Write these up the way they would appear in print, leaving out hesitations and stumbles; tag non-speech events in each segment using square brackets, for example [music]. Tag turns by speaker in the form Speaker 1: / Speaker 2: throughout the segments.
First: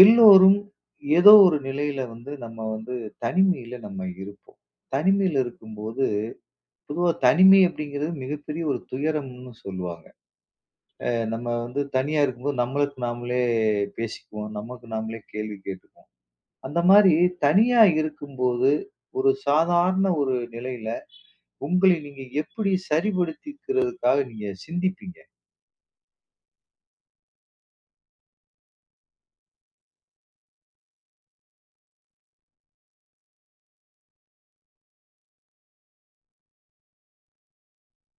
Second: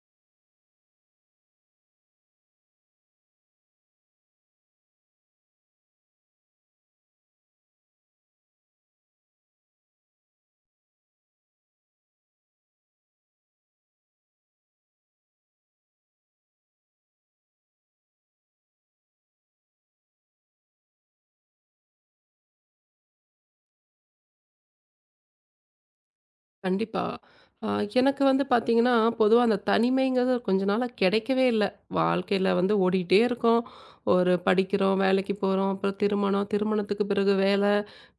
Speaker 1: எல்லோரும் ஏதோ ஒரு நிலையில வந்து நம்ம வந்து தனிமையில நம்ம இருப்போம். தனிமையில இருக்கும்போது, பொதுவா தனிமை அப்படிங்கிறது மிகப்பெரிய ஒரு துயரம்னு சொல்லுவாங்க. அ நம்ம வந்து தனியா இருக்கும்போது நம்மளுக்கு நாமளே பேசிக்குவோம். நமக்கு நாமளே கேள்வி கேட்டுக்குவோம். அந்த மாரி தனியா இருக்கும்போது, ஒரு சாதாரண ஒரு நிலையில உங்களை நீங்க எப்படி சரிப்படுத்திக்கிறதுக்காக நீங்க சிந்திப்பீங்க?
Speaker 2: கண்டிப்பா. அ எனக்கு வந்து பார்த்தீங்கன்னா, பொதுவா அந்த தனிமைங்கிறது கொஞ்ச நாளா கிடைக்கவே இல்ல. வாழ்க்கையில வந்து ஓடிக்கிட்டே இருக்கோம். ஒரு படிக்கிறோம், வேலைக்கு போறோம், அப்புறம் திருமணம், திருமணத்துக்கு பிறகு வேலை,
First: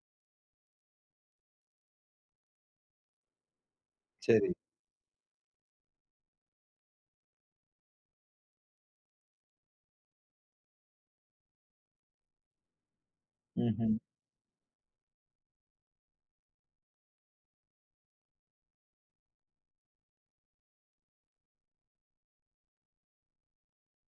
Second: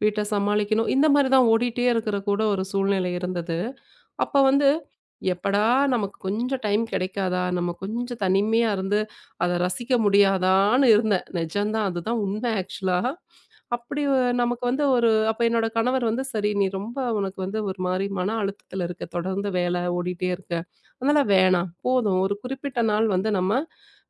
Speaker 2: வீட்ட சமாளிக்கணும். இந்த மாரி தான் ஓடிட்டே இருக்கிற கூட ஒரு சூழ்நிலை இருந்தது. அப்ப
Speaker 1: சரி.
Speaker 2: வந்து எப்படா நமக்கு கொஞ்சம் டைம் கிடைக்காதா? நம்ம கொஞ்சம் தனிமையா இருந்து அத ரசிக்க முடியாதான்னு இருந்தேன். நிஜம்தான். அதுதான் உண்மை ஆக்சுவலா.
Speaker 1: ம்ஹ்ம்.
Speaker 2: நமக்கு வந்து ஒரு அப்ப என்னோட கணவர் வந்து, "சரி நீ ரொம்ப உனக்கு வந்து ஒரு மாரி மன அழுத்தத்துல இருக்க. தொடர்ந்து வேலை ஓடிட்டே இருக்க. அதனால வேணாம். போதும். ஒரு குறிப்பிட்ட நாள் வந்து நம்ம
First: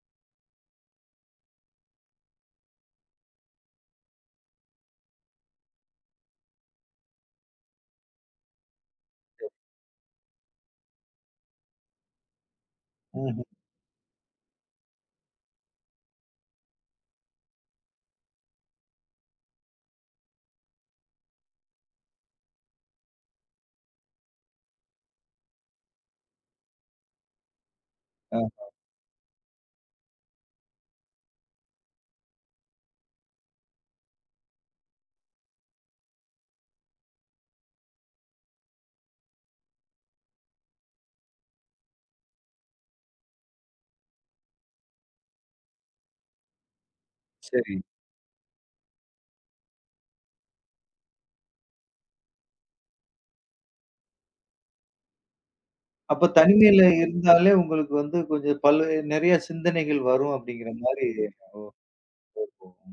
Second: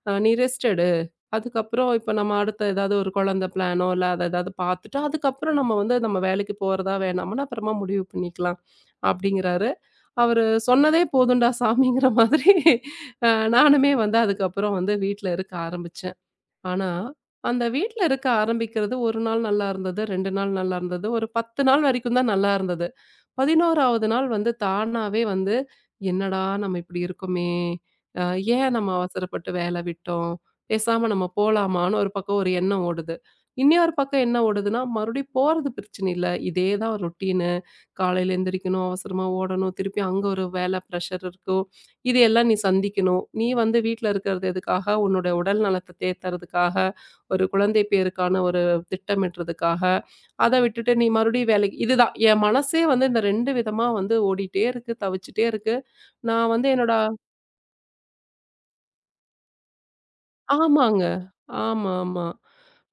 Speaker 2: நீ ரெஸ்ட் எடு. அதுக்கப்புறம் இப்ப நம்ம அடுத்த ஏதாவது ஒரு குழந்தை பிளானோ, இல்ல அத ஏதாவது பார்த்துட்டு, அதுக்கப்புறம் நம்ம வந்து நம்ம வேலைக்கு போறதா வேணாமான்னு அப்புறமா முடிவு பண்ணிக்கலாம்." அப்படிங்கிறாரு. அவரு சொன்னதே போதும்டா சாமிங்கிற மாதிரி அ
Speaker 1: ம்ஹ்ம்.
Speaker 2: நானுமே வந்து அதுக்கப்புறம் வந்து வீட்ல இருக்க ஆரம்பிச்சேன். ஆனா, அந்த வீட்ல இருக்க ஆரம்பிக்கிறது 1 நாள் நல்லா இருந்தது, 2 நாள் நல்லா இருந்தது. ஒரு 10 நாள் வரைக்கும் தான் நல்லா இருந்தது. 11வது நாள் வந்து தானாவே வந்து, "என்னடா நம்ம இப்படி இருக்கோமே! அ
Speaker 1: ஆ.
Speaker 2: ஏன் நம்ம அவசரப்பட்டு வேல விட்டோம்? பேசாம நம்ம போலாமான்னு" ஒரு பக்கம் ஒரு எண்ணம் ஓடுது. இன்னொரு பக்கம் என்ன ஓடுதுன்னா, மறுபடியும் போறது பிரச்சனை இல்ல. இதே தான் ரொட்டீனு. காலையில எந்திரிக்கணும், அவசரமா ஓடணும், திருப்பி அங்க ஒரு வேல ப்ரெஷர் இருக்கும். இது எல்லாம் நீ சந்திக்கணும். நீ வந்து வீட்ல இருக்கிறது எதுக்காக? உன்னுடைய உடல் நலத்த தேத்துறதுக்காக, ஒரு
Speaker 1: சரி.
Speaker 2: குழந்தை பேருக்கான ஒரு திட்டமிடுறதுக்காக. அத விட்டுட்டு நீ மறுபடியும் வேலைக்கு இதுதான். என் மனசே வந்து இந்த 2 விதமா வந்து ஓடிட்டே இருக்கு, தவிச்சுட்டே இருக்கு.
Speaker 1: அப்ப
Speaker 2: நான் வந்து
Speaker 1: தனிமையில
Speaker 2: என்னோட
Speaker 1: இருந்தாலே உங்களுக்கு வந்து கொஞ்சம் பல நெறைய சிந்தனைகள் வரும் அப்படிங்கிற மாரி
Speaker 2: ஆமாங்க.
Speaker 1: இருக்கும்.
Speaker 2: ஆமா, ஆமா.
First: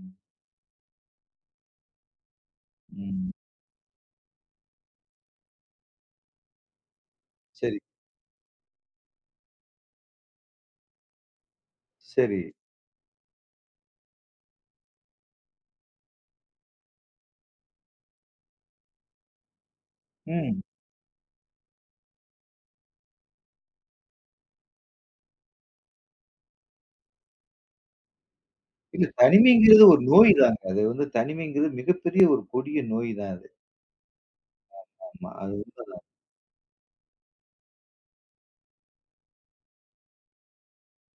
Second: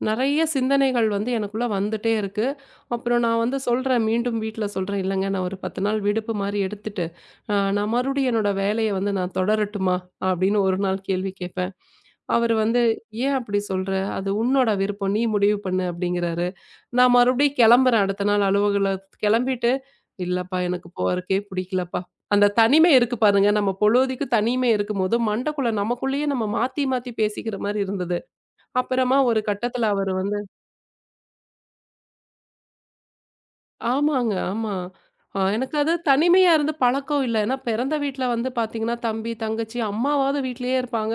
Speaker 2: நெறைய சிந்தனைகள் வந்து எனக்குள்ள வந்துட்டே இருக்கு. அப்புறம்
Speaker 1: ம்.
Speaker 2: நான் வந்து சொல்றேன், மீண்டும் வீட்ல சொல்றேன், "இல்லங்க நான் ஒரு 10 நாள் விடுப்பு மாரி எடுத்துட்டு,
Speaker 1: சரி,
Speaker 2: நான் மறுபடியும் என்னோட வேலைய வந்து நான் தொடரட்டுமா?" அப்படின்னு ஒரு நாள் கேள்வி கேட்பேன்.
Speaker 1: சரி.
Speaker 2: அவரு வந்து, "ஏன் அப்படி சொல்ற? அது உன்னோட விருப்பம். நீ முடிவு பண்ணு" அப்படிங்கிறாரு. நான் மறுபடியும் கெளம்புறேன் அடுத்த நாள் அலுவலகத்துக்கு கெளம்பிட்டு, "இல்லப்பா
Speaker 1: ம்.
Speaker 2: எனக்கு போறக்கே புடிக்கலப்பா." அந்த தனிமை இருக்கு பாருங்க. நம்ம பொழுதிக்கு தனிமை இருக்கும்போது, மண்டக்குள்ள நமக்குள்ளேயே நம்ம மாத்தி மாத்தி பேசிக்கிற மாரி இருந்தது.
Speaker 1: இல்ல
Speaker 2: அப்புறமா ஒரு
Speaker 1: தனிமைங்கிறது
Speaker 2: கட்டத்துல
Speaker 1: ஒரு
Speaker 2: அவரு
Speaker 1: நோய்
Speaker 2: வந்து
Speaker 1: தாங்க. அது வந்து தனிமைங்கிறது மிகப்பெரிய ஒரு கொடிய நோய் தான் அது.
Speaker 2: ஆமாங்க, ஆமா.
Speaker 1: ஆமா. அது
Speaker 2: எனக்கு அது
Speaker 1: உண்மதான்.
Speaker 2: தனிமையா இருந்து பழக்கம் இல்ல. ஏன்னா பிறந்த வீட்ல வந்து பார்த்தீங்கன்னா, தம்பி, தங்கச்சி, அம்மாவாவது வீட்லயே இருப்பாங்க.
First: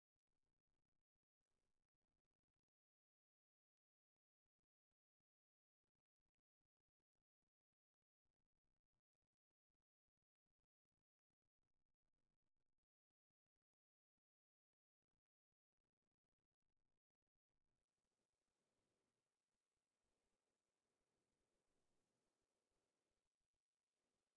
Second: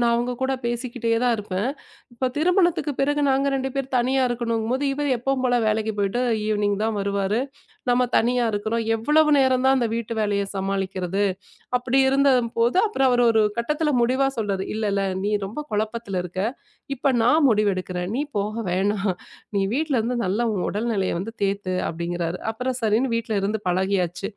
Speaker 2: நான் அவங்க கூட பேசிக்கிட்டே தான் இருப்பேன். இப்ப திருமணத்துக்கு பிறகு நாங்க 2 பேர் தனியா இருக்கணுங்கும்போது, இவர் எப்பவும் போல வேலைக்கு போயிட்டு ஈவினிங் தான் வருவாரு. நம்ம தனியா இருக்கிறோம். எவ்வளவு நேரம் தான் அந்த வீட்டு வேலைய சமாளிக்கிறது? அப்படி இருந்தபோது அப்புறம் அவரு ஒரு கட்டத்தில முடிவா சொல்றாரு. "இல்ல, இல்ல நீ ரொம்ப குழப்பத்தில இருக்க. இப்ப நான் முடிவெடுக்கிறேன். நீ போக வேணாம். நீ வீட்ல இருந்து நல்லா உன் உடல்நிலைய வந்து தேத்து" அப்படிங்கிறாரு. அப்புறம் சரின்னு வீட்ல இருந்து பழகியாச்சு.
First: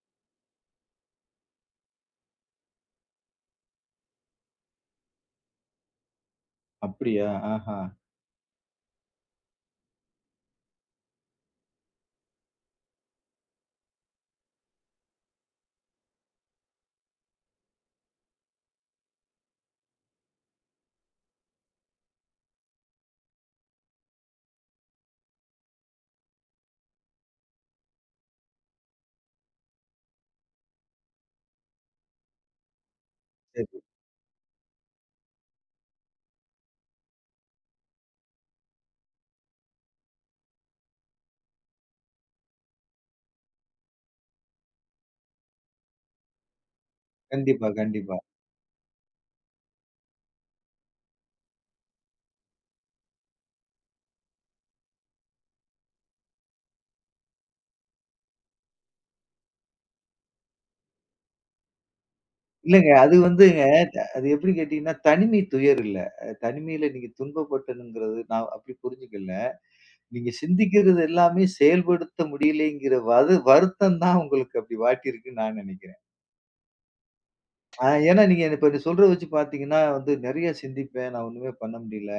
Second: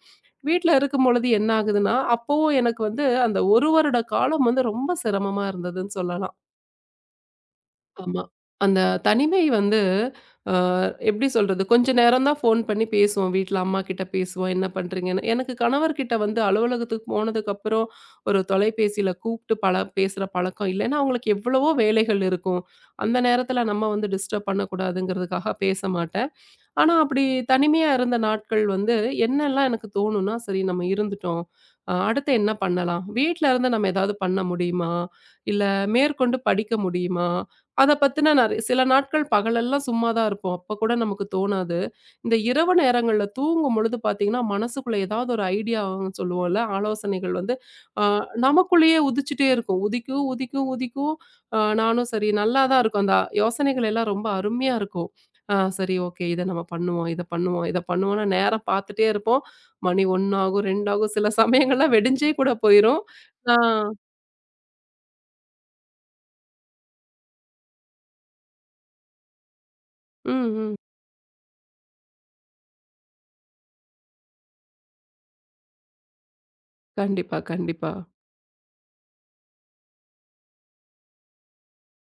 Speaker 2: வீட்ல இருக்கும்பொழுது என்ன ஆகுதுன்னா, அப்பவும் எனக்கு வந்து அந்த 1 வருட காலம் வந்து ரொம்ப சிரமமா இருந்ததுன்னு சொல்லலாம்.
Speaker 1: அப்படியா? ஆஹா.
Speaker 2: ஆமா. அந்த தனிமை வந்து அ எப்படி சொல்றது? கொஞ்ச நேரம் தான் ஃபோன் பண்ணி பேசுவோம். வீட்ல அம்மாகிட்ட பேசுவோம். என்ன பண்றீங்கன்னு. எனக்கு கணவர்கிட்ட வந்து அலுவலகத்துக்கு போனதுக்கப்புறம் ஒரு தொலைபேசியில கூப்பிட்டு பல பேசுற பழக்கம் இல்ல. ஏன்னா, அவங்களுக்கு எவ்வளவோ வேலைகள் இருக்கும். அந்த நேரத்தில நம்ம வந்து டிஸ்டர்ப் பண்ணக்கூடாதுங்கிறதுக்காக பேச மாட்டேன். ஆனா, அப்படி தனிமையா இருந்த நாட்கள் வந்து என்னெல்லாம் எனக்கு தோணும்னா, சரி நம்ம இருந்துட்டோம். அடுத்து என்ன பண்ணலாம்? வீட்ல இருந்து
Speaker 1: சரி.
Speaker 2: நம்ம ஏதாவது பண்ண முடியுமா? இல்ல மேற்கொண்டு படிக்க முடியுமா? அத பத்தின நெறை சில நாட்கள் பகலெல்லாம் சும்மா தான் இருப்போம். அப்ப கூட நமக்கு தோணாது. இந்த இரவு நேரங்கள்ல தூங்கும் பொழுது பார்த்தீங்கன்னா, மனசுக்குள்ள ஏதாவது ஒரு ஐடியா சொல்லுவோம்ல, ஆலோசனைகள் வந்து
Speaker 1: கண்டிப்பா,
Speaker 2: அ
Speaker 1: கண்டிப்பா.
Speaker 2: நமக்குள்ளேயே உதிச்சுட்டே இருக்கும். உதிக்கும், உதிக்கும், உதிக்கும். நானும் சரி நல்லா தான் இருக்கும். அந்த யோசனைகள் எல்லாம் ரொம்ப அருமையா இருக்கும். ஆ சரி ஓகே. இத நம்ம பண்ணுவோம், இத பண்ணுவோம், இத பண்ணுவோம்ன்னு நேரம் பார்த்துட்டே இருப்போம். மணி 1 ஆகும், 2 ஆகும். சில சமயங்கள்ல வெடிஞ்சே கூட
Speaker 1: இல்லங்க
Speaker 2: போயிரும்.
Speaker 1: அது
Speaker 2: ஆ.
Speaker 1: வந்துங்க. அது எப்படி கேட்டீங்கன்னா, தனிமை துயர் இல்ல. தனிமையில நீங்க துன்பப்பட்டணுங்கிறது நான் அப்படி புரிஞ்சுக்கல. நீங்க
Speaker 2: ம், ம்.
Speaker 1: சிந்திக்கிறது எல்லாமே செயல்படுத்த முடியலைங்கிற வது வருத்தம் தான் உங்களுக்கு அப்படி வாட்டியிருக்குன்னு நான் நெனைக்கிறேன்.
Speaker 2: கண்டிப்பா, கண்டிப்பா.
Speaker 1: ஏன்னா நீங்க இப்ப நீ சொல்றத வச்சு பார்த்தீங்கன்னா வந்து நெறைய சிந்திப்பேன். நான் ஒண்ணுமே பண்ண முடியல.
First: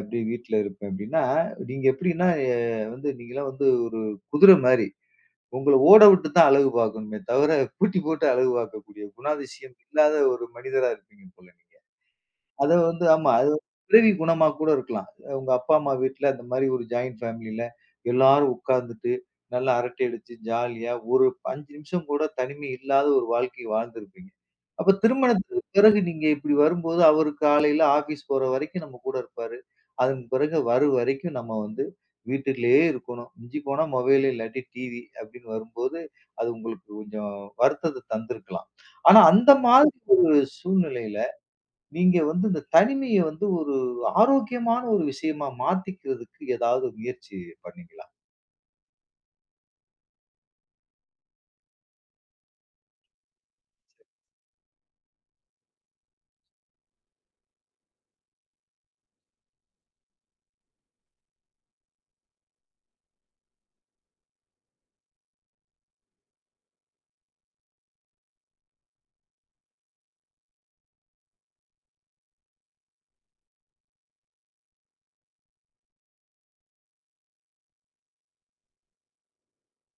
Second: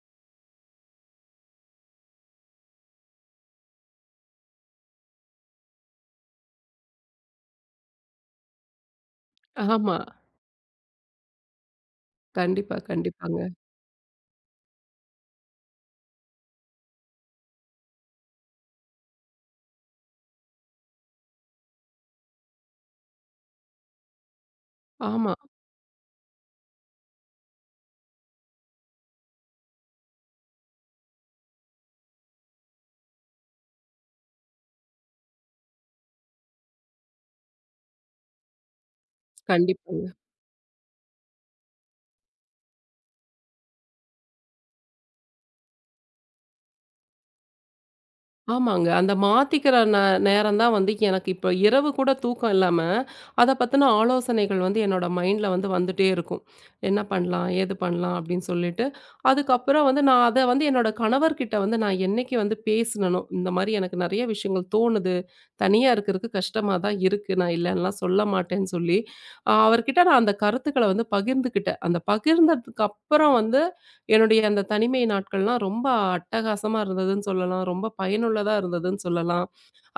Speaker 1: அப்படி வீட்ல இருப்பேன் அப்படின்னா, நீங்க எப்படின்னா வந்து நீங்கலாம் வந்து ஒரு குதிரை மாரி. உங்கள ஓட விட்டு தான் அழகு பார்க்கணுமே தவிர, பூட்டி போட்டு அழகு பார்க்கக்கூடிய குணாதிசயம்
Speaker 2: ஆமா.
Speaker 1: இல்லாத ஒரு மனிதரா இருப்பீங்க போல. அத
Speaker 2: கண்டிப்பா,
Speaker 1: வந்து ஆமா. அது
Speaker 2: கண்டிப்பாங்க.
Speaker 1: பிறவி குணமா கூட இருக்கலாம். உங்க அப்பா, அம்மா வீட்ல அந்த மாரி ஒரு ஜாயிண்ட் ஃபேமிலில எல்லாரும் உட்கார்ந்துட்டு, நல்லா அரட்டை அடிச்சு ஜாலியா ஒரு 5 நிமிஷம் கூட தனிமை இல்லாத ஒரு வாழ்க்கை வாழ்ந்திருப்பீங்க. அப்ப
Speaker 2: ஆமா.
Speaker 1: திருமணத்துக்கு பிறகு நீங்க இப்படி வரும்போது, அவரு காலையில ஆஃபீஸ் போற வரைக்கும் நம்ம கூட இருப்பாரு. அதன் பிறகு வரும் வரைக்கும் நம்ம வந்து வீட்டுக்குள்ளேயே இருக்கணும். மிஞ்சி போனா மொபைலு இல்லாட்டி டிவி அப்படின்னு வரும்போது, அது உங்களுக்கு கொஞ்சம் வருத்தத்த தந்திருக்கலாம். ஆனா அந்த மாதிரி
Speaker 2: கண்டிப்பா.
Speaker 1: ஒரு சூழ்நிலையில நீங்க வந்து இந்த தனிமைய வந்து ஒரு ஆரோக்கியமான ஒரு விஷயமா மாத்திக்கிறதுக்கு ஏதாவது முயற்சி பண்ணீங்களா?
Speaker 2: ஆமாங்க. அந்த மாத்திக்கிற நேரம் தான் வந்து எனக்கு இப்போ இரவு கூட தூக்கம் இல்லாம, அத பத்தின ஆலோசனைகள் வந்து என்னோட மைண்ட்ல வந்து வந்துட்டே இருக்கும். என்ன பண்ணலாம்? ஏது பண்ணலாம்? அப்படின்னு சொல்லிட்டு, அதுக்கப்புறம் வந்து நான் அத வந்து என்னோட கணவர்கிட்ட வந்து நான் என்னைக்கு வந்து பேசுனனோ, இந்த மாரி எனக்கு நெறைய விஷயங்கள் தோணுது. தனியா இருக்கிறதுக்கு கஷ்டமா தான் இருக்கு. நான் இல்லன்னுலாம் சொல்ல மாட்டேன்னு சொல்லி, அவர்கிட்ட நான் அந்த கருத்துக்கள வந்து பகிர்ந்துக்கிட்டேன். அந்த பகிர்ந்ததுக்கு அப்புறம் வந்து என்னுடைய அந்த தனிமை நாட்கள்லாம் ரொம்ப அட்டகாசமா இருந்ததுன்னு சொல்லலாம். ரொம்ப பயனுள்ளதா இருந்ததுன்னு சொல்லலாம்.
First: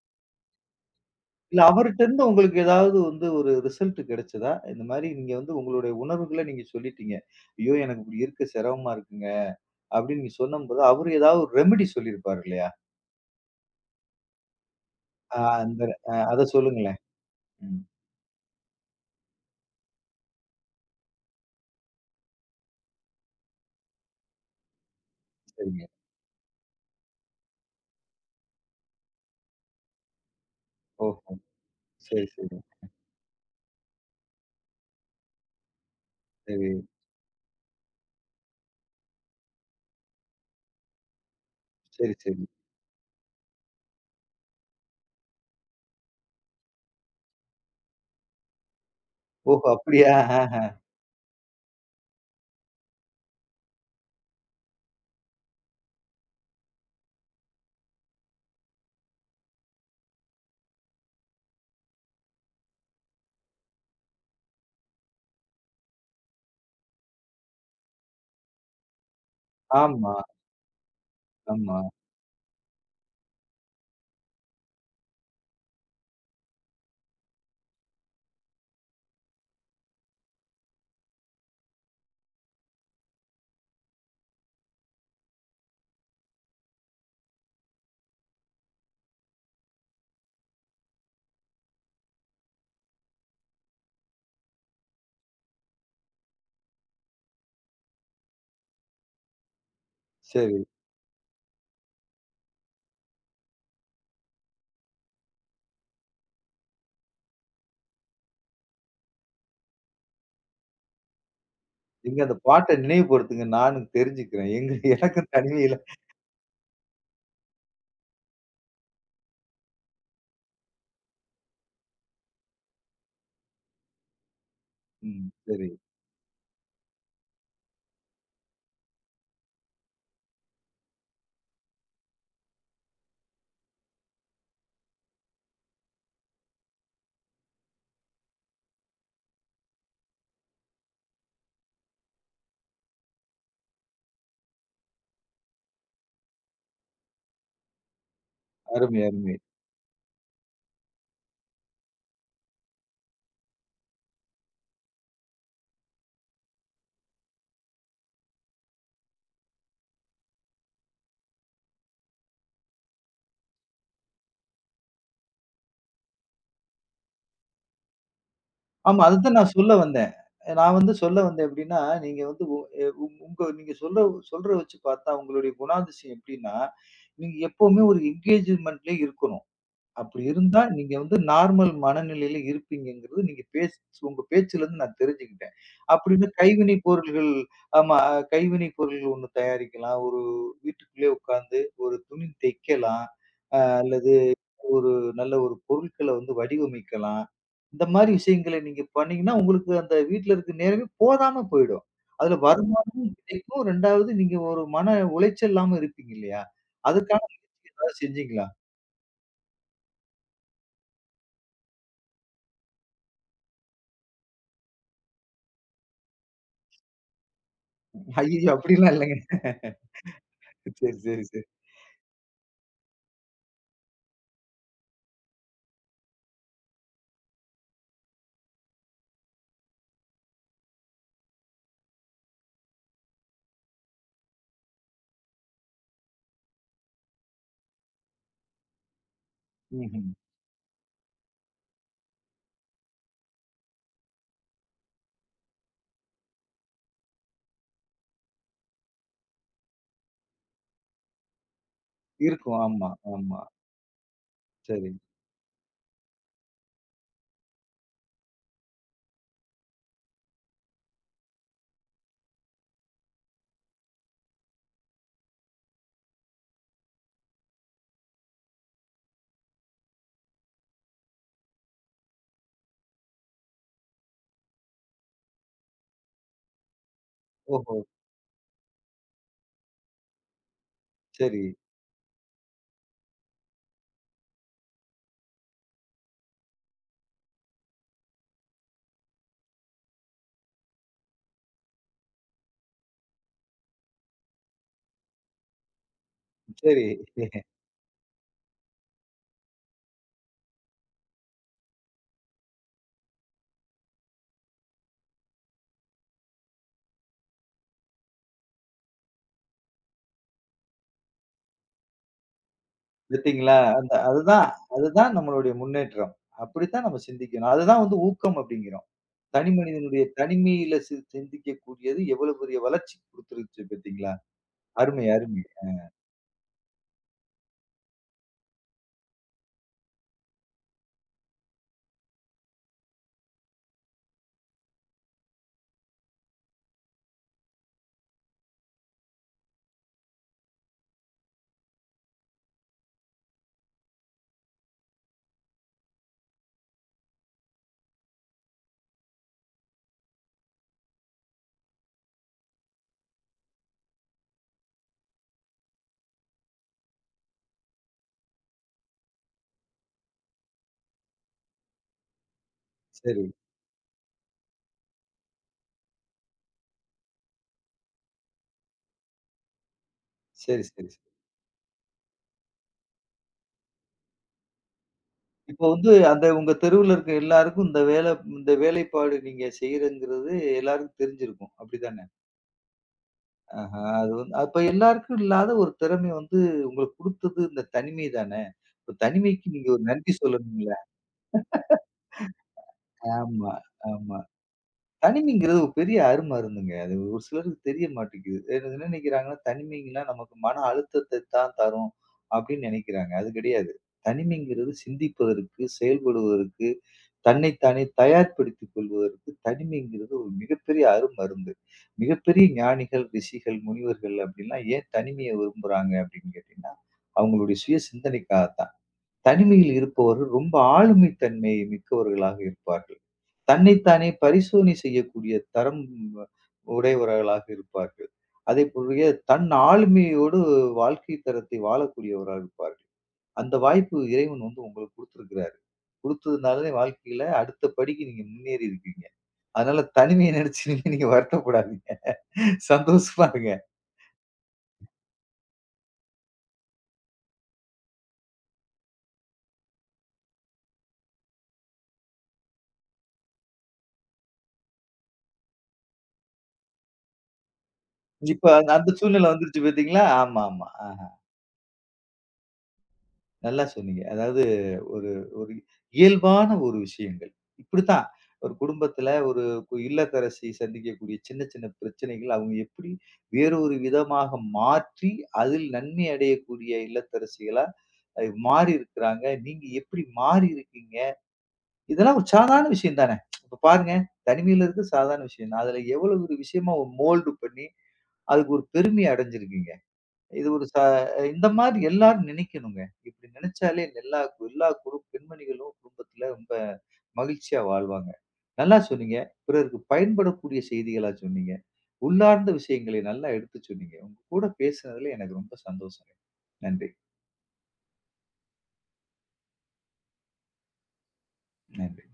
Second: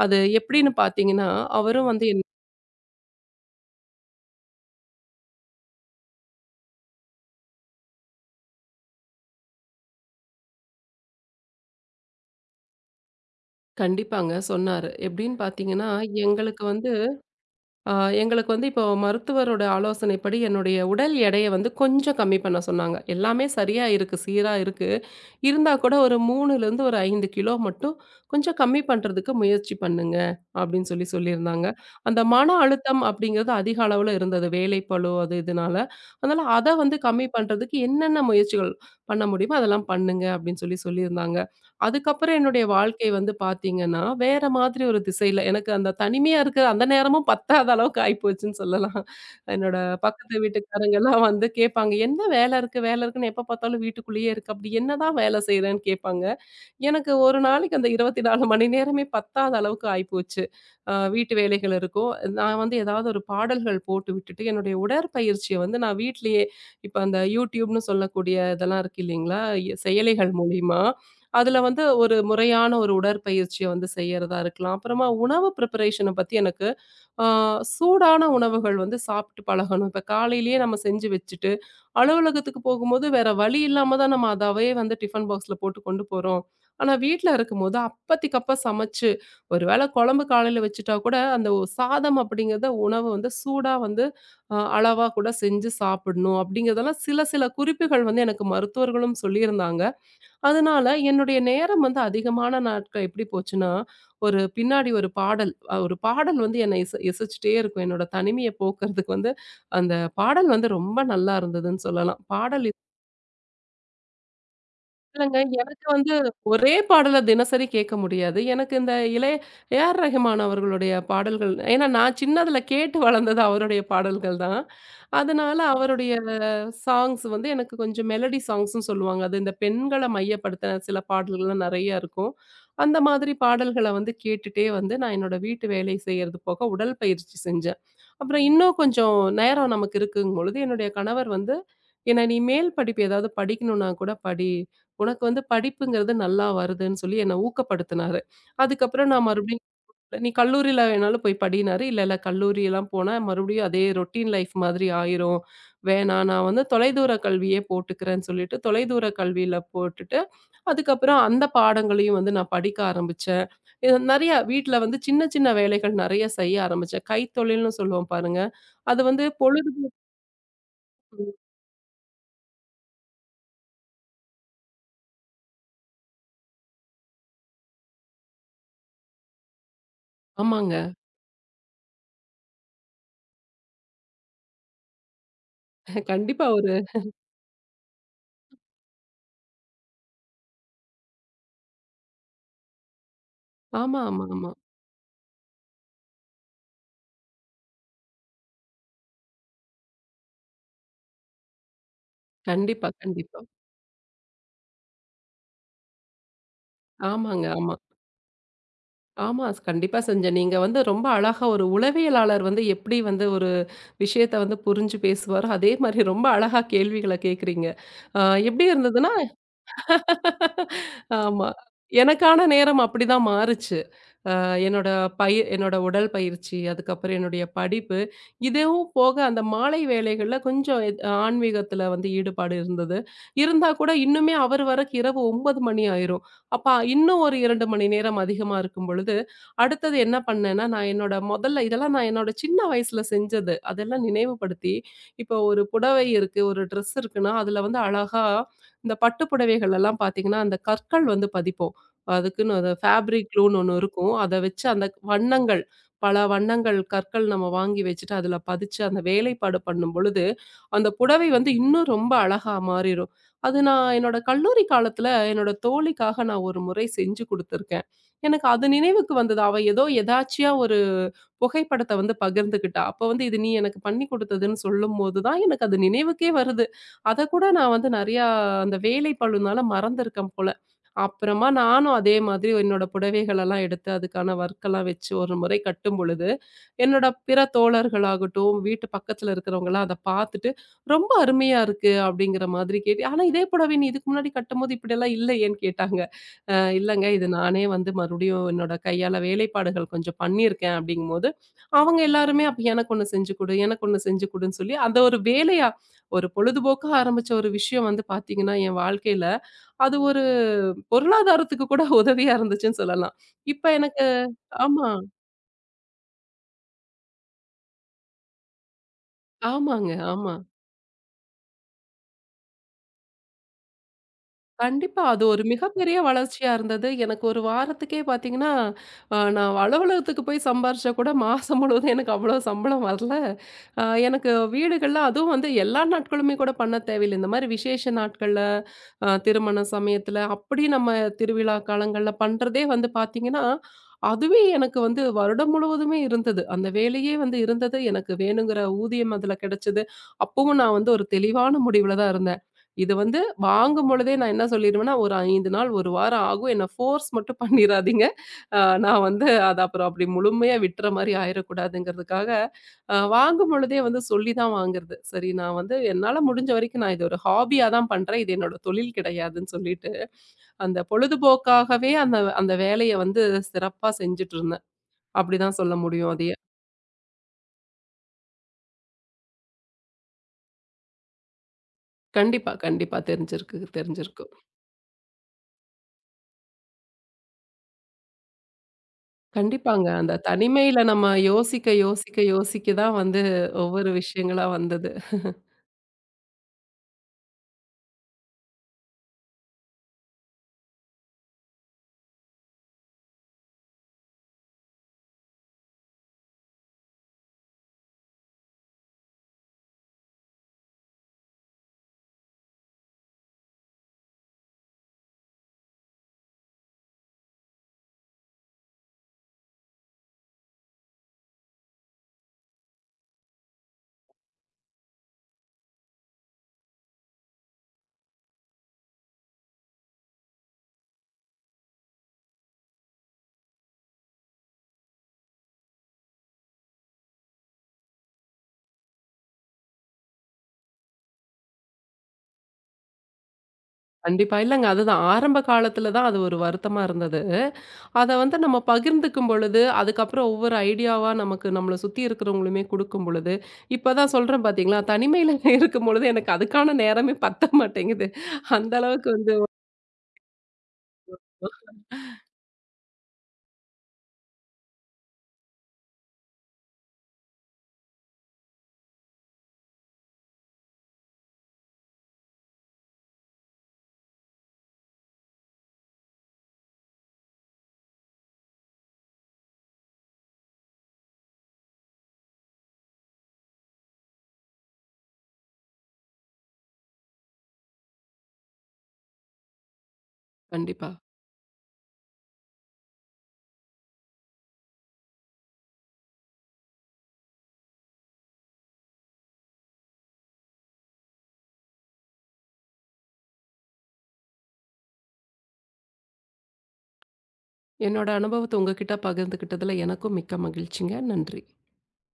Speaker 2: அது எப்படின்னு பார்த்தீங்கன்னா,
Speaker 1: இல்ல
Speaker 2: அவரும்
Speaker 1: அவர்ட்ட
Speaker 2: வந்து
Speaker 1: இருந்து உங்களுக்கு ஏதாவது வந்து ஒரு ரிசல்ட் கிடைச்சதா? இந்த மாரி நீங்க வந்து உங்களுடைய உணர்வுகள நீங்க சொல்லிட்டீங்க. "ஐயோ! எனக்கு இப்படி இருக்க சிரமமா இருக்குங்க." அப்படின்னு நீங்க சொன்னம்போது, அவரு ஏதாவது ஒரு ரெமெடி சொல்லியிருப்பாரு இல்லையா?
Speaker 2: கண்டிப்பாங்க சொன்னாரு. எப்படின்னு
Speaker 1: அந்த
Speaker 2: பார்த்தீங்கன்னா,
Speaker 1: அத
Speaker 2: எங்களுக்கு வந்து
Speaker 1: சொல்லுங்களேன். ம்.
Speaker 2: அ எங்களுக்கு வந்து இப்போ மருத்துவரோட ஆலோசனைப்படி என்னுடைய உடல் எடைய வந்து கொஞ்சம் கம்மி பண்ண சொன்னாங்க. எல்லாமே சரியா இருக்கு, சீரா இருக்கு. இருந்தா
Speaker 1: சரிங்க.
Speaker 2: கூட ஒரு 3லேருந்து ஒரு 5 கிலோ மட்டும் கொஞ்சம் கம்மி பண்றதுக்கு முயற்சி பண்ணுங்க அப்படின்னு சொல்லி
Speaker 1: ஓஹோ!
Speaker 2: சொல்லியிருந்தாங்க. அந்த
Speaker 1: சரி,
Speaker 2: மன
Speaker 1: சரி.
Speaker 2: அழுத்தம் அப்படிங்கிறது அதிக அளவுல இருந்தது. வேலைப்பளு அது இதுனால. அதனால
Speaker 1: சரி.
Speaker 2: அத வந்து கம்மி பண்றதுக்கு என்னென்ன முயற்சிகள் பண்ண முடியுமோ அதெல்லாம் பண்ணுங்க அப்படின்னு சொல்லி சொல்லியிருந்தாங்க.
Speaker 1: சரி, சரி.
Speaker 2: அதுக்கப்புறம் என்னுடைய வாழ்க்கை வந்து பார்த்தீங்கன்னா, வேற மாதிரி ஒரு திசையில எனக்கு அந்த தனிமையா இருக்கிற அந்த நேரமும் பத்தாத அளவுக்கு ஆயிப்போச்சுன்னு சொல்லலாம்.
Speaker 1: ஓஹோ!
Speaker 2: என்னோட
Speaker 1: அப்படியா?
Speaker 2: பக்கத்து
Speaker 1: ஆஹ.
Speaker 2: வீட்டுக்காரங்கலாம் வந்து கேட்பாங்க, "என்ன வேலை இருக்கு, வேலை இருக்குன்னு எப்ப பார்த்தாலும் வீட்டுக்குள்ளேயே இருக்க. அப்படி என்னதான் வேலை செய்றேன்னு?" கேட்பாங்க. எனக்கு ஒரு நாளைக்கு அந்த 24 மணி நேரமே பத்தாத அளவுக்கு ஆயிப்போச்சு. வீட்டு வேலைகள் இருக்கும். நான் வந்து ஏதாவது ஒரு பாடல்கள் போட்டு விட்டுட்டு, என்னுடைய உடற்பயிற்சிய வந்து நான் வீட்லயே இப்ப அந்த YouTubeன்னு சொல்லக்கூடிய இதெல்லாம் இருக்கு இல்லைங்களா?
Speaker 1: ஆமா,
Speaker 2: செயலிகள் மூலியமா, அதுல
Speaker 1: ஆமா.
Speaker 2: வந்து ஒரு முறையான ஒரு உடற்பயிற்சிய வந்து செய்யறதா இருக்கலாம். அப்புறமா உணவு ப்ரிப்பரேஷன பத்தி எனக்கு ஆ, சூடான உணவுகள் வந்து சாப்பிட்டு பழகணும். இப்ப காலையிலேயே நம்ம செஞ்சு வச்சுட்டு, அலுவலகத்துக்கு போகும்போது வேற வழி இல்லாம தான் நம்ம அதவே வந்து டிஃபன் பாக்ஸ்ல போட்டு கொண்டு போறோம். ஆனா வீட்ல இருக்கும்போது அப்பத்திக்கப்ப சமைச்சு, ஒரு வேள குழம்பு காலையில வச்சுட்டா கூட, அந்த சாதம் அப்படிங்கிறத உணவு வந்து சூடா வந்து அளவா கூட செஞ்சு சாப்பிடணும். அப்படிங்கிறதெல்லாம் சில சில குறிப்புகள் வந்து எனக்கு மருத்துவர்களும் சொல்லியிருந்தாங்க.
Speaker 1: சரி.
Speaker 2: அதனால என்னுடைய நேரம் வந்து அதிகமான நாட்கள் எப்படி போச்சுன்னா, ஒரு பின்னாடி ஒரு பாடல் ஒரு பாடல் வந்து என்னை இசைச்சுட்டே இருக்கும். என்னோட தனிமைய போக்குறதுக்கு வந்து, அந்த பாடல் வந்து ரொம்ப நல்லா இருந்ததுன்னு
Speaker 1: நீங்க
Speaker 2: சொல்லலாம்.
Speaker 1: அந்த
Speaker 2: பாடல்
Speaker 1: பாட்ட நினைவுபடுத்துங்க. நானும் தெரிஞ்சுக்கிறேன். எனக்கும்
Speaker 2: இல்லங்க.
Speaker 1: தனிமையில
Speaker 2: எனக்கு வந்து ஒரே பாடல தினசரி கேட்க முடியாது. எனக்கு இந்த இளைய A.R. ரஹ்மான் அவர்களுடைய பாடல்கள் ஏன்னா நான் சின்னதுல கேட்டு வளர்ந்தது அவருடைய பாடல்கள் தான்.
Speaker 1: ம்.
Speaker 2: அதனால
Speaker 1: சரி.
Speaker 2: அவருடைய சாங்ஸ் வந்து எனக்கு கொஞ்சம் மெலடி சாங்ஸ்ன்னு சொல்லுவாங்க. அது இந்த பெண்கள மையப்படுத்தின சில பாடல்கள்லாம் நெறைய இருக்கும். அந்த மாதிரி பாடல்கள வந்து கேட்டுட்டே வந்து நான் என்னோட வீட்டு வேலை செய்யறது போக உடல் பயிற்சி செஞ்சேன். அப்புறம் இன்னும் கொஞ்சம் நேரம் நமக்கு இருக்குங்கும்பொழுது என்னுடைய கணவர் வந்து, "என்ன நீ மேல் படிப்பு ஏதாவது படிக்கணும்னா கூட படி." உனக்கு வந்து படிப்புங்கிறது நல்லா வருதுன்னு சொல்லி என்ன ஊக்கப்படுத்தினாரு.
Speaker 1: அருமை,
Speaker 2: அதுக்கப்புறம் நான்
Speaker 1: அருமை.
Speaker 2: மறுபடியும் நீ கல்லூரியில வேணாலும் போய் படின்னாரு. இல்ல, இல்ல கல்லூரியெல்லாம் போனா மறுபடியும் அதே ரொட்டீன் லைஃப் மாதிரி ஆயிரும். வேணாம் நான் வந்து தொலைதூர கல்வியே போட்டுக்கிறேன்னு சொல்லிட்டு தொலைதூர கல்வியில போட்டுட்டு, அதுக்கப்புறம் அந்த பாடங்களையும் வந்து நான் படிக்க ஆரம்பிச்சேன். இது நெறைய வீட்ல வந்து சின்ன சின்ன வேலைகள் நெறைய செய்ய ஆரம்பிச்சேன். கைத்தொழில்னு சொல்லுவோம் பாருங்க.
Speaker 1: ஆமா.
Speaker 2: அது வந்து
Speaker 1: அதத்தான் நான்
Speaker 2: பொழுது
Speaker 1: சொல்ல வந்தேன். நான் வந்து சொல்ல வந்தேன் எப்படின்னா, நீங்க வந்து உ எ உங் உங்க நீங்க சொல்ற சொல்ற வச்சு பார்த்தா உங்களுடைய குணாதிசயம் எப்படின்னா, நீங்க எப்பவுமே ஒரு என்கேஜ்மென்ட்லயே இருக்கணும். அப்படி இருந்தா
Speaker 2: ஆமாங்க.
Speaker 1: நீங்க வந்து நார்மல் மனநிலையில இருப்பீங்கங்கிறது நீங்க பேச் உங்க பேச்சிலருந்து நான் தெரிஞ்சுக்கிட்டேன். அப்படின்னு
Speaker 2: கண்டிப்பா ஒரு
Speaker 1: கைவினை பொருள்கள் ஆமா. கைவினை பொருள்கள் ஒண்ணு தயாரிக்கலாம். ஒரு வீட்டுக்குள்ளே உட்கார்ந்து ஒரு துணி தைக்கலாம்.
Speaker 2: ஆமா,
Speaker 1: அல்லது
Speaker 2: ஆமா, ஆமா.
Speaker 1: ஒரு நல்ல ஒரு பொருட்கள வந்து வடிவமைக்கலாம். இந்த மாரி விஷயங்கள நீங்க பண்ணீங்கன்னா, உங்களுக்கு அந்த வீட்ல இருக்க நேரமே போதாம போயிடும். அதுல
Speaker 2: கண்டிப்பா,
Speaker 1: வருமானமும்
Speaker 2: கண்டிப்பா.
Speaker 1: கிடைக்கும். 2வது நீங்க ஒரு மன உளைச்சல் இல்லாம இருப்பீங்க இல்லையா? அதுக்கான
Speaker 2: ஆமாங்க,
Speaker 1: முயற்சி
Speaker 2: ஆமா.
Speaker 1: ஏதாவது செஞ்சீங்களா?
Speaker 2: ஆமா. கண்டிப்பா செஞ்சேன். நீங்க வந்து ரொம்ப அழகா ஒரு உளவியலாளர் வந்து எப்படி வந்து ஒரு விஷயத்த வந்து புரிஞ்சு பேசுவாரோ, அதே மாரி ரொம்ப அழகா கேள்விகள கேட்குறீங்க. அ
Speaker 1: ஐய்யய்யோ!
Speaker 2: எப்படி
Speaker 1: அப்படிலாம்
Speaker 2: இருந்ததுன்னா
Speaker 1: இல்லைங்க.
Speaker 2: [laughs]
Speaker 1: சரி, சரி, சரி.
Speaker 2: ஆமா. எனக்கான நேரம் அப்படிதான் மாறுச்சு. என்னோட என்னோட உடல் பயிற்சி, அதுக்கப்புறம் என்னுடைய படிப்பு, இதுவும் போக அந்த மாலை வேளைகள்ல கொஞ்சம் ஆன்மீகத்தில வந்து ஈடுபாடு இருந்தது. இருந்தா கூட இன்னுமே அவர் வரக்கு இரவு 9 மணி ஆயிரும். அப்ப இன்னும் ஒரு 2 மணி நேரம் அதிகமா இருக்கும் பொழுது, அடுத்தது
Speaker 1: ம்ஹ்ம்.
Speaker 2: என்ன பண்ணேன்னா, நான் என்னோட முதல்ல இதெல்லாம் நான் என்னோட சின்ன வயசுல செஞ்சது. அதெல்லாம் நினைவுபடுத்தி, இப்போ ஒரு புடவை இருக்கு, ஒரு ட்ரெஸ் இருக்குன்னா, அதுல வந்து அழகா இந்த பட்டு புடவைகள் எல்லாம் பார்த்தீங்கன்னா, அந்த கற்கள் வந்து பதிப்போம். அதுக்குன்னு
Speaker 1: இருக்கும்.
Speaker 2: அது
Speaker 1: ஆமா,
Speaker 2: ஃபேப்ரிக்
Speaker 1: ஆமா.
Speaker 2: க்ளூன்னு ஒண்ணு இருக்கும். அத வச்சு அந்த
Speaker 1: சரி.
Speaker 2: வண்ணங்கள், பல வண்ணங்கள் கற்கள் நம்ம வாங்கி வச்சுட்டு, அதில பதிச்சு அந்த வேலைப்பாடு பண்ணும்பொழுது, அந்த புடவை வந்து இன்னும் ரொம்ப அழகா மாறிரும். அது நான் என்னோட கல்லூரி காலத்தில என்னோட தோழிக்காக நான் ஒரு முறை செஞ்சு குடுத்துருக்கேன். எனக்கு அது நினைவுக்கு வந்தது. அவ ஏதோ எதார்ச்சியா ஒரு புகைப்படத்த வந்து பகிர்ந்துக்கிட்டா. அப்ப வந்து இது நீ எனக்கு பண்ணி குடுத்ததுன்னு சொல்லும்போது தான் எனக்கு அது நினைவுக்கே வருது. அத கூட நான்
Speaker 1: ஓஹோ!
Speaker 2: வந்து நெறையா அந்த வேலைப்பளுனால மறந்திருக்கேன் போல.
Speaker 1: சரி,
Speaker 2: அப்புறமா நானும் அதே மாதிரி என்னோட புடவைகளெல்லாம் எடுத்து அதுக்கான ஒர்க்கெல்லாம் வச்சு ஒரு முறை கட்டும் பொழுது, என்னோட பிற தோழர்களாகட்டும், வீட்டு பக்கத்துல இருக்கிறவங்கலாம் அத பார்த்துட்டு, "ரொம்ப அருமையா இருக்கு" அப்படிங்கிற மாதிரி கேட்டு ஆனா இதே புடவை நீ இதுக்கு முன்னாடி கட்டும்போது இப்படியெல்லாம் இல்லையேன்னு கேட்டாங்க.
Speaker 1: சரி.
Speaker 2: இல்லங்க இது நானே வந்து மறுபடியும் என்னோட கையால வேலைப்பாடுகள் கொஞ்சம் பண்ணியிருக்கேன் அப்படிங்கும்போது, அவங்க எல்லாருமே அப்ப எனக்கு ஒண்ணு செஞ்சு கொடு, எனக்கு ஒண்ணு செஞ்சு கொடுன்னு சொல்லி, அந்த ஒரு வேலையா ஒரு பொழுதுபோக்கா ஆரம்பிச்ச ஒரு விஷயம் வந்து பார்த்தீங்கன்னா, என் வாழ்க்கையில அது ஒரு பொருளாதாரத்துக்கு கூட உதவியா இருந்துச்சுன்னு சொல்லலாம்.
Speaker 1: பாத்தீங்களா?
Speaker 2: இப்ப
Speaker 1: அந்த
Speaker 2: எனக்கு
Speaker 1: அதுதான்
Speaker 2: ஆமா.
Speaker 1: அதுதான் நம்மளுடைய முன்னேற்றம். அப்படித்தான் நம்ம சிந்திக்கணும். அதுதான் வந்து ஊக்கம் அப்படிங்கிறோம். தனி
Speaker 2: ஆமாங்க,
Speaker 1: மனிதனுடைய
Speaker 2: ஆமா.
Speaker 1: தனிமையில சிந்திக்கக்கூடியது எவ்வளவு பெரிய வளர்ச்சி குடுத்துருச்சு பாத்தீங்களா?
Speaker 2: கண்டிப்பா.
Speaker 1: அருமை,
Speaker 2: அது
Speaker 1: அருமை.
Speaker 2: ஒரு மிகப்பெரிய வளர்ச்சியா இருந்தது. எனக்கு ஒரு வாரத்துக்கே பார்த்தீங்கன்னா, நான் அலுவலகத்துக்கு போய் சம்பாரிச்சா கூட மாசம் முழுவதும் எனக்கு அவ்வளோ சம்பளம் வரல. அ எனக்கு வீடுகள்ல அதுவும் வந்து எல்லா நாட்களுமே கூட பண்ண தேவையில்ல. இந்த மாரி விசேஷ நாட்கள்ல, திருமண சமயத்துல, அப்படி நம்ம திருவிழா காலங்கள்ல பண்றதே வந்து பார்த்தீங்கன்னா, அதுவே எனக்கு வந்து வருடம் முழுவதுமே இருந்தது. அந்த வேலையே வந்து இருந்தது. எனக்கு வேணுங்கிற ஊதியம் அதுல கிடைச்சது. அப்பவும் நான் வந்து ஒரு தெளிவான முடிவுல தான் இருந்தேன். இது வந்து வாங்கும் பொழுதே நான் என்ன சொல்லிருவேன்னா, ஒரு 5 நாள், 1 வாரம் ஆகும். என்ன ஃபோர்ஸ் மட்டும் பண்ணிராதீங்க. நான் வந்து அத அப்புறம் அப்படி முழுமையா விட்டுற மாரி ஆயிறக்கூடாதுங்கிறதுக்காக,
Speaker 1: சரி,
Speaker 2: வாங்கும் பொழுதே வந்து சொல்லி தான் வாங்குறது. சரி நான் வந்து என்னால முடிஞ்ச வரைக்கும் நான் இது ஒரு ஹாபியா தான் பண்றேன். இது என்னோட தொழில் கிடையாதுன்னு சொல்லிட்டு,
Speaker 1: சரி,
Speaker 2: அந்த
Speaker 1: சரி, சரி.
Speaker 2: பொழுதுபோக்காகவே அந்த அந்த வேலைய வந்து சிறப்பா செஞ்சுட்டு இருந்தேன். அப்படிதான்
Speaker 1: இப்போ
Speaker 2: சொல்ல
Speaker 1: வந்து
Speaker 2: முடியும்
Speaker 1: அந்த
Speaker 2: அதைய.
Speaker 1: உங்க தெருவுல இருக்க எல்லாருக்கும் இந்த வேலைப்பாடு நீங்க செய்யறங்கிறது எல்லாருக்கும் தெரிஞ்சிருக்கும். அப்படித்தானே?
Speaker 2: கண்டிப்பா, கண்டிப்பா தெரிஞ்சிருக்கு
Speaker 1: ஆஹா. அது
Speaker 2: தெரிஞ்சிருக்கும்.
Speaker 1: வந்து அப்ப எல்லாருக்கும் இல்லாத ஒரு திறமை வந்து உங்களுக்கு குடுத்தது இந்த தனிமை தானே? இப்ப தனிமைக்கு நீங்க ஒரு
Speaker 2: கண்டிப்பாங்க.
Speaker 1: நன்றி
Speaker 2: அந்த
Speaker 1: சொல்லணும்ல.
Speaker 2: தனிமையில நம்ம யோசிக்க, யோசிக்க, யோசிக்க தான் வந்து
Speaker 1: ஆமா,
Speaker 2: ஒவ்வொரு
Speaker 1: ஆமா.
Speaker 2: விஷயங்களா வந்தது.
Speaker 1: தனிமைங்கிறது ஒரு பெரிய அரும அருந்துங்க. அது ஒரு சிலருக்கு தெரிய மாட்டேங்குது. என்ன என்ன நினைக்கிறாங்கன்னா, தனிமைன்னா நமக்கு மன அழுத்தத்த தான் தரும் அப்படின்னு நினைக்கிறாங்க. அது கிடையாது. தனிமைங்கிறது சிந்திப்பதற்கு, செயல்படுவதற்கு, தன்னைத்தானே தயார்படுத்திக் கொள்வதற்கு தனிமைங்கிறது ஒரு மிகப்பெரிய அரும் மருந்து. மிகப்பெரிய ஞானிகள், ரிஷிகள், முனிவர்கள் அப்படிலாம் ஏன் தனிமைய விரும்புறாங்க அப்படின்னு கேட்டீங்கன்னா, அவங்களுடைய சுய சிந்தனைக்காகத்தான். தனிமையில் இருப்பவர்கள் ரொம்ப ஆளுமை தன்மை மிக்கவர்களாக இருப்பார்கள். தன்னைத்தானே பரிசோதனை செய்யக்கூடிய தரம் உடையவர்களாக இருப்பார்கள். அதேபோலவே தன் ஆளுமையோடு வாழ்க்கை தரத்தை வாழக்கூடியவராக இருப்பார்கள். அந்த வாய்ப்பு இறைவன் வந்து உங்களுக்கு குடுத்திருக்கிறாரு. குடுத்ததுனாலதான் வாழ்க்கையில அடுத்த படிக்கு நீங்க முன்னேறி இருக்கீங்க. அதனால தனிமைய நினைச்சு நீங்க நீங்க வருத்தப்படாதீங்க. சந்தோஷமா இருங்க.
Speaker 2: கண்டிப்பா. இல்லங்க அதுதான். ஆரம்ப காலத்துல தான் அது ஒரு வருத்தமா இருந்தது. அத வந்து நம்ம பகிர்ந்துக்கும் பொழுது, அதுக்கப்புறம் ஒவ்வொரு ஐடியாவா நமக்கு நம்மள சுத்தி இருக்கிறவங்களுமே குடுக்கும் பொழுது, இப்ப தான் சொல்றேன் பார்த்தீங்களா, தனிமையில [laughs] இருக்கும் பொழுது எனக்கு அதுக்கான நேரமே பத்த மாட்டேங்குது.
Speaker 1: இப்ப அந்த
Speaker 2: அந்த
Speaker 1: அந்த
Speaker 2: அளவுக்கு
Speaker 1: சூழ்நிலை
Speaker 2: வந்து
Speaker 1: வந்துருச்சு பார்த்தீங்களா? ஆமா, ஆமா. ஆ. நல்லா சொன்னீங்க. அதாவது ஒரு ஒரு இயல்பான ஒரு விஷயங்கள். இப்படித்தான் ஒரு குடும்பத்துல ஒரு இல்லத்தரசி சந்திக்கக்கூடிய சின்ன சின்ன பிரச்சனைகள் அவங்க எப்படி வேறொரு விதமாக மாற்றி, அதில் நன்மை அடையக்கூடிய இல்லத்தரசிகளா மாறி இருக்கிறாங்க. நீங்க எப்படி மாறி இருக்கீங்க? இதெல்லாம் ஒரு சாதாரண விஷயம் தானே. இப்ப பாருங்க, தனிமையில இருக்கிறது சாதாரண விஷயம் தான். அதுல எவ்வளவு ஒரு விஷயமா ஒரு மோல்டு பண்ணி, அதுக்கு ஒரு பெருமை அடைஞ்சிருக்கீங்க. இது ஒரு ச
Speaker 2: கண்டிப்பா.
Speaker 1: இந்த மாரி எல்லாரும் நினைக்கணுங்க. இப்படி நினைச்சாலே எல்லா எல்லா குரு பெண்மணிகளும் குடும்பத்தில ரொம்ப மகிழ்ச்சியா வாழ்வாங்க. நல்லா சொன்னீங்க. பிறருக்கு பயன்படக்கூடிய செய்திகளா சொன்னீங்க. உள்ளார்ந்த விஷயங்களை நல்லா எடுத்து சொன்னீங்க. உங்க கூட பேசுனதுல எனக்கு ரொம்ப சந்தோஷங்க. நன்றி,
Speaker 2: என்னோட அனுபவத்த உங்ககிட்ட பகிர்ந்துக்கிட்டதுல எனக்கும் மிக்க மகிழ்ச்சிங்க. நன்றி.
Speaker 1: நன்றி.